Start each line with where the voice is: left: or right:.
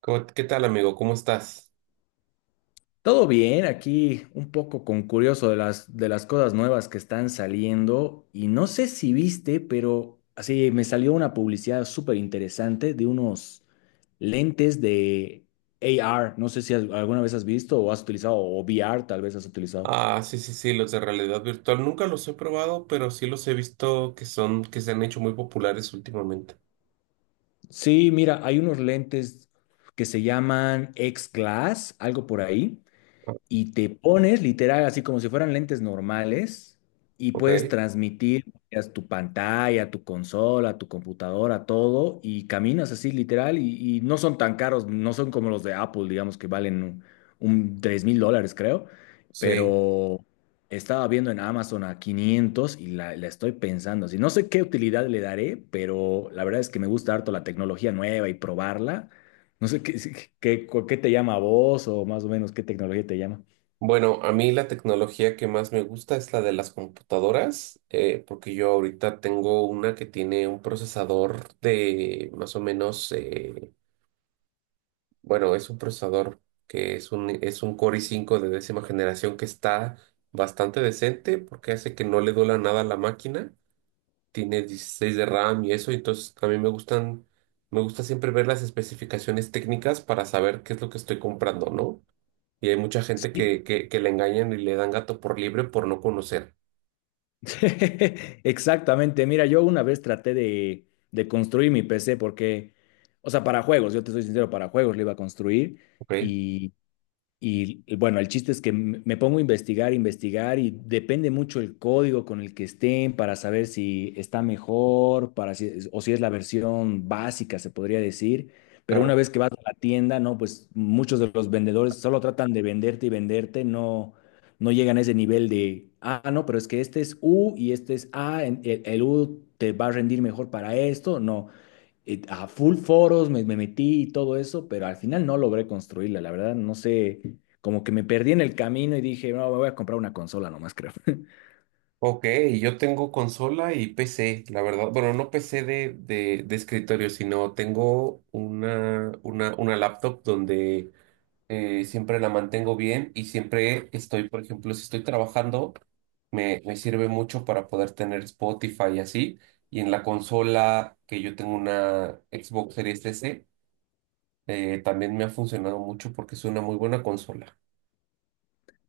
right: ¿Qué tal, amigo? ¿Cómo estás?
left: Todo bien, aquí un poco con curioso de las cosas nuevas que están saliendo y no sé si viste, pero así me salió una publicidad súper interesante de unos lentes de AR, no sé si alguna vez has visto o has utilizado, o VR tal vez has utilizado.
right: Sí, sí, sí, los de realidad virtual nunca los he probado, pero sí los he visto que son, que se han hecho muy populares últimamente.
left: Sí, mira, hay unos lentes que se llaman X-Glass, algo por ahí.
right: Ah,
left: Y te pones literal así como si fueran lentes normales y
right: Ok,
left: puedes transmitir a tu pantalla, a tu consola, a tu computadora, todo y caminas así literal y no son tan caros, no son como los de Apple, digamos que valen un 3 mil dólares creo,
right: sí.
left: pero estaba viendo en Amazon a 500 y la estoy pensando así. No sé qué utilidad le daré, pero la verdad es que me gusta harto la tecnología nueva y probarla. No sé qué, qué te llama a vos o más o menos qué tecnología te llama.
right: Bueno, a mí la tecnología que más me gusta es la de las computadoras, porque yo ahorita tengo una que tiene un procesador de más o menos, bueno, es un procesador que es un Core i5 de décima generación que está bastante decente porque hace que no le duela nada a la máquina. Tiene 16 de RAM y eso, entonces a mí me gustan, me gusta siempre ver las especificaciones técnicas para saber qué es lo que estoy comprando, ¿no? Y hay mucha gente
left: Sí.
right: que le engañan y le dan gato por libre por no conocer.
left: Exactamente. Mira, yo una vez traté de construir mi PC porque, o sea, para juegos, yo te soy sincero, para juegos lo iba a construir
right: ¿Ok?
left: y, y bueno, el chiste es que me pongo a investigar, investigar y depende mucho el código con el que estén para saber si está mejor, para si o si es la versión básica, se podría decir. Pero una
right: Claro.
left: vez que vas a la tienda, no, pues muchos de los vendedores solo tratan de venderte y venderte, no, no llegan a ese nivel de, ah, no, pero es que este es U y este es A, el U te va a rendir mejor para esto. No, a full foros me metí y todo eso, pero al final no logré construirla, la verdad, no sé, como que me perdí en el camino y dije, no, me voy a comprar una consola nomás, creo.
right: Ok, yo tengo consola y PC, la verdad. Bueno, no PC de escritorio, sino tengo una laptop donde siempre la mantengo bien y siempre estoy, por ejemplo, si estoy trabajando, me sirve mucho para poder tener Spotify y así. Y en la consola, que yo tengo una Xbox Series S, también me ha funcionado mucho porque es una muy buena consola.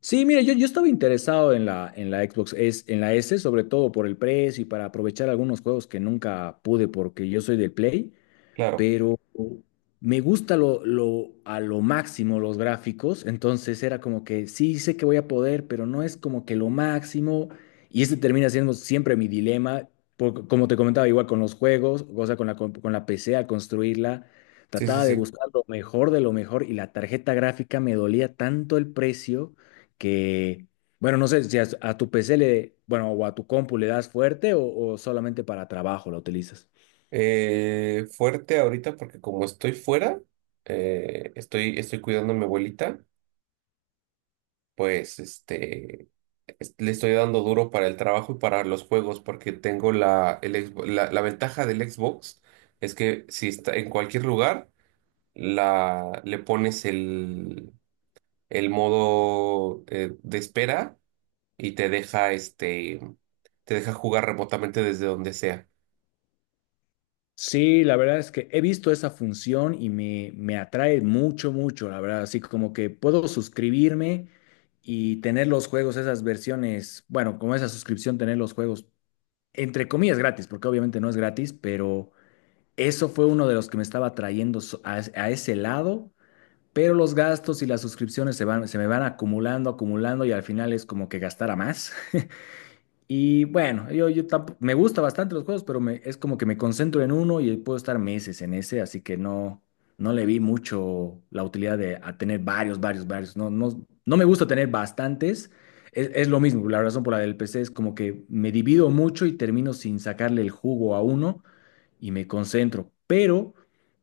left: Sí, mire, yo estaba interesado en en la Xbox S, en la S, sobre todo por el precio y para aprovechar algunos juegos que nunca pude porque yo soy del Play.
right: Claro,
left: Pero me gusta a lo máximo los gráficos, entonces era como que sí sé que voy a poder, pero no es como que lo máximo, y este termina siendo siempre mi dilema, como te comentaba, igual con los juegos, o sea, con con la PC al construirla,
right: sí, sí,
left: trataba de
right: sí.
left: buscar lo mejor de lo mejor, y la tarjeta gráfica me dolía tanto el precio que... Bueno, no sé si a tu PC le, bueno, o a tu compu le das fuerte o solamente para trabajo la utilizas.
right: Fuerte ahorita porque como estoy fuera, estoy cuidando a mi abuelita, pues le estoy dando duro para el trabajo y para los juegos porque tengo la ventaja del Xbox es que si está en cualquier lugar, le pones el modo de espera y te deja jugar remotamente desde donde sea.
left: Sí, la verdad es que he visto esa función y me atrae mucho, mucho, la verdad. Así como que puedo suscribirme y tener los juegos, esas versiones, bueno, como esa suscripción, tener los juegos, entre comillas, gratis, porque obviamente no es gratis, pero eso fue uno de los que me estaba atrayendo a ese lado. Pero los gastos y las suscripciones se van, se me van acumulando, acumulando y al final es como que gastara más. Y bueno, me gusta bastante los juegos, pero me, es como que me concentro en uno y puedo estar meses en ese, así que no, no le vi mucho la utilidad de a tener varios, varios, varios. No, no, no me gusta tener bastantes. Es lo mismo, la razón por la del PC es como que me divido mucho y termino sin sacarle el jugo a uno y me concentro. Pero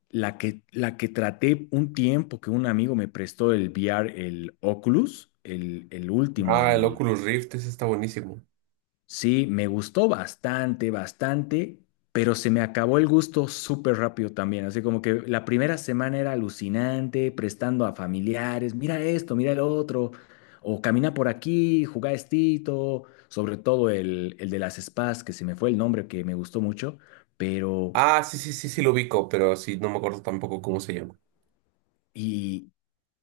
left: la que traté un tiempo que un amigo me prestó el VR, el Oculus, el último.
right: Ah, el Oculus Rift, ese está buenísimo.
left: Sí, me gustó bastante, bastante, pero se me acabó el gusto súper rápido también. Así como que la primera semana era alucinante, prestando a familiares, mira esto, mira el otro, o camina por aquí, juega estito, sobre todo el de las spas, que se me fue el nombre, que me gustó mucho, pero...
right: Ah, sí, sí, sí, sí lo ubico, pero sí, no me acuerdo tampoco cómo se llama.
left: y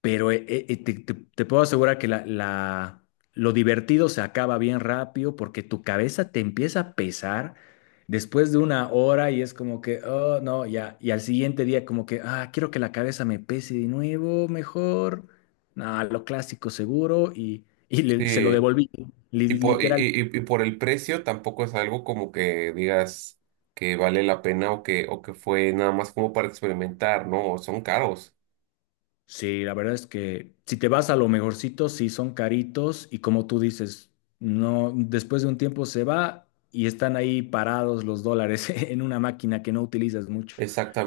left: te puedo asegurar que lo divertido se acaba bien rápido porque tu cabeza te empieza a pesar después de una hora y es como que, oh, no, ya, y al siguiente día como que, ah, quiero que la cabeza me pese de nuevo, mejor, no, lo clásico seguro se lo
right: Sí.
left: devolví,
right: Y por, y,
left: literalmente.
right: y por el precio tampoco es algo como que digas que vale la pena o que fue nada más como para experimentar, ¿no? Son caros.
left: Sí, la verdad es que si te vas a lo mejorcito, sí son caritos y como tú dices, no, después de un tiempo se va y están ahí parados los dólares en una máquina que no utilizas mucho.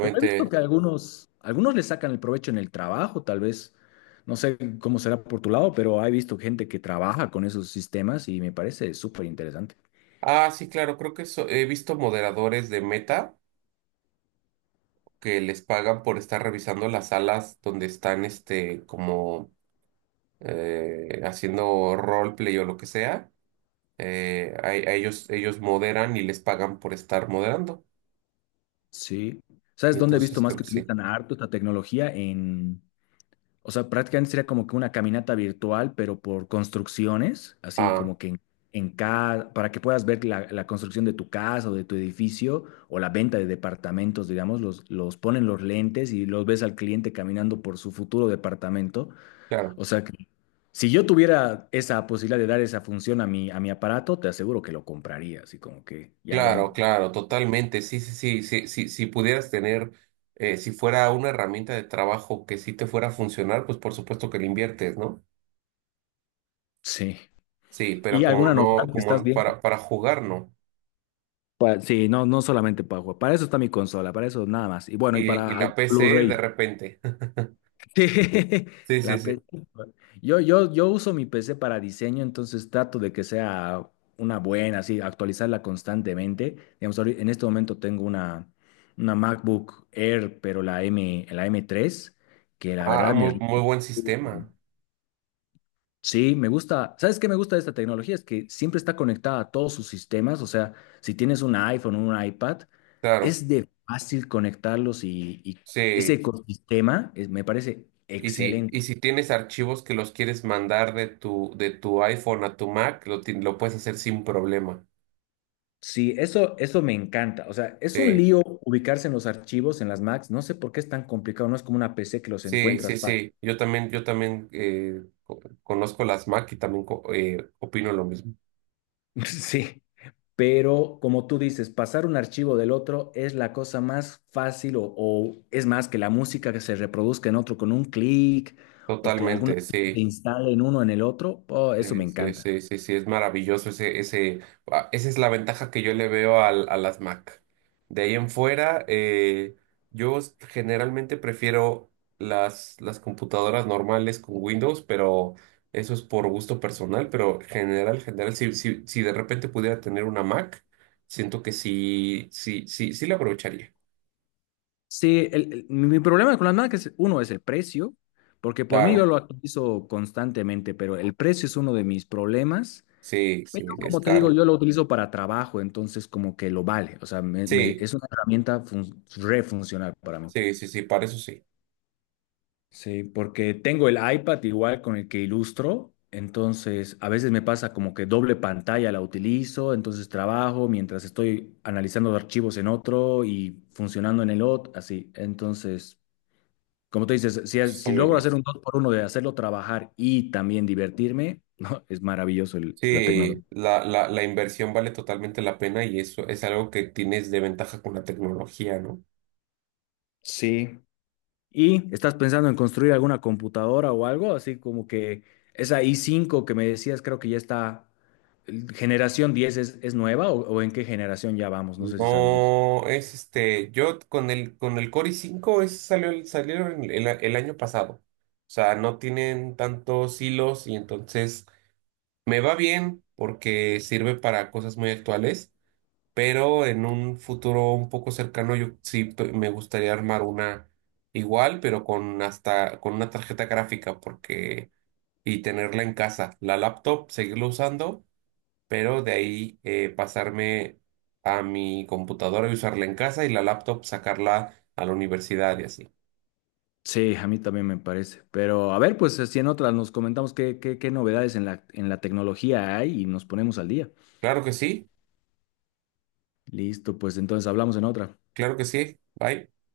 left: Pero he visto que algunos, algunos le sacan el provecho en el trabajo, tal vez. No sé cómo será por tu lado, pero he visto gente que trabaja con esos sistemas y me parece súper interesante.
right: Ah, sí, claro, creo que he visto moderadores de Meta que les pagan por estar revisando las salas donde están, como haciendo roleplay o lo que sea. A ellos, ellos moderan y les pagan por estar moderando.
left: Sí. ¿Sabes
right: Y
left: dónde he visto
right: entonces
left: más
right: creo
left: que
right: que sí.
left: utilizan harto esta tecnología? ¿En? O sea, prácticamente sería como que una caminata virtual, pero por construcciones, así
right: Ah,
left: como que en cada, para que puedas ver la construcción de tu casa o de tu edificio o la venta de departamentos, digamos, los ponen los lentes y los ves al cliente caminando por su futuro departamento.
right: claro.
left: O sea, que si yo tuviera esa posibilidad de dar esa función a a mi aparato, te aseguro que lo compraría, así como que, ya, bueno,
right: Claro, claro, totalmente. Sí, sí, sí, sí, sí, si pudieras tener, si fuera una herramienta de trabajo que sí te fuera a funcionar, pues por supuesto que le inviertes, ¿no?
left: sí.
right: Sí,
left: ¿Y
right: pero como
left: alguna
right: no,
left: novedad que estás
right: como
left: viendo?
right: para jugar, no.
left: Sí, no, no solamente para jugar. Para eso está mi consola, para eso nada más. Y bueno, y
right: Y
left: para
right: la
left: algún
right: PC de
left: Blu-ray.
right: repente.
left: Sí,
right: Sí, sí,
left: la P-
right: sí.
left: C. pues, yo uso mi PC para diseño, entonces trato de que sea una buena, así, actualizarla constantemente. Digamos, en este momento tengo una MacBook Air, pero la M3, que la
right: Ah,
left: verdad me
right: muy, muy
left: rinde.
right: buen sistema.
left: Sí, me gusta. ¿Sabes qué me gusta de esta tecnología? Es que siempre está conectada a todos sus sistemas. O sea, si tienes un iPhone o un iPad,
right: Claro,
left: es de fácil y ese
right: sí.
left: ecosistema me parece
right: Y
left: excelente.
right: si tienes archivos que los quieres mandar de tu iPhone a tu Mac, lo puedes hacer sin problema.
left: Sí, eso me encanta. O sea, es un
right: Sí.
left: lío ubicarse en los archivos, en las Macs. No sé por qué es tan complicado. No es como una PC que los
right: Sí, sí,
left: encuentras fácil.
right: sí. Yo también conozco las Mac y también opino lo mismo.
left: Sí. Pero como tú dices, pasar un archivo del otro es la cosa más fácil o es más que la música que se reproduzca en otro con un clic o que alguna
right: Totalmente,
left: se
right: sí.
left: instale en uno en el otro. Oh, eso me
right: Sí,
left: encanta.
right: sí, sí, sí, es maravilloso esa es la ventaja que yo le veo a las Mac. De ahí en fuera, yo generalmente prefiero las computadoras normales con Windows, pero eso es por gusto personal, pero general, general, si, si, si de repente pudiera tener una Mac, siento que sí, sí, sí, sí la aprovecharía.
left: Sí, mi problema con las marcas, uno es el precio, porque por mí yo
right: Claro,
left: lo utilizo constantemente, pero el precio es uno de mis problemas.
right: sí, sí,
left: Pero
right: es
left: como te digo,
right: caro.
left: yo lo utilizo para trabajo, entonces como que lo vale. O sea,
right: Sí,
left: es una herramienta re funcional para mí.
right: sí, sí, sí, para eso sí. Eso
left: Sí, porque tengo el iPad igual con el que ilustro, entonces a veces me pasa como que doble pantalla la utilizo, entonces trabajo mientras estoy analizando archivos en otro y funcionando en el otro, así. Entonces, como tú dices, si,
right: está
left: si
right: muy
left: logro
right: bien.
left: hacer un dos por uno de hacerlo trabajar y también divertirme, ¿no? Es maravilloso la
right: Sí,
left: tecnología.
right: la inversión vale totalmente la pena y eso es algo que tienes de ventaja con la tecnología, ¿no?
left: Sí, ¿y estás pensando en construir alguna computadora o algo? Así como que esa i5 que me decías, creo que ya está, generación 10 es nueva o en qué generación ya vamos, no sé si sabes de eso.
right: No, es este, yo con el Core i5 es, salió, salieron el año pasado. O sea, no tienen tantos hilos y entonces me va bien porque sirve para cosas muy actuales, pero en un futuro un poco cercano yo sí me gustaría armar una igual, pero con hasta con una tarjeta gráfica porque y tenerla en casa, la laptop seguirla usando, pero de ahí pasarme a mi computadora y usarla en casa y la laptop sacarla a la universidad y así.
left: Sí, a mí también me parece. Pero a ver, pues si en otras nos comentamos qué novedades en en la tecnología hay y nos ponemos al día.
right: Claro que sí,
left: Listo, pues entonces hablamos en otra.
right: claro que sí. Bye.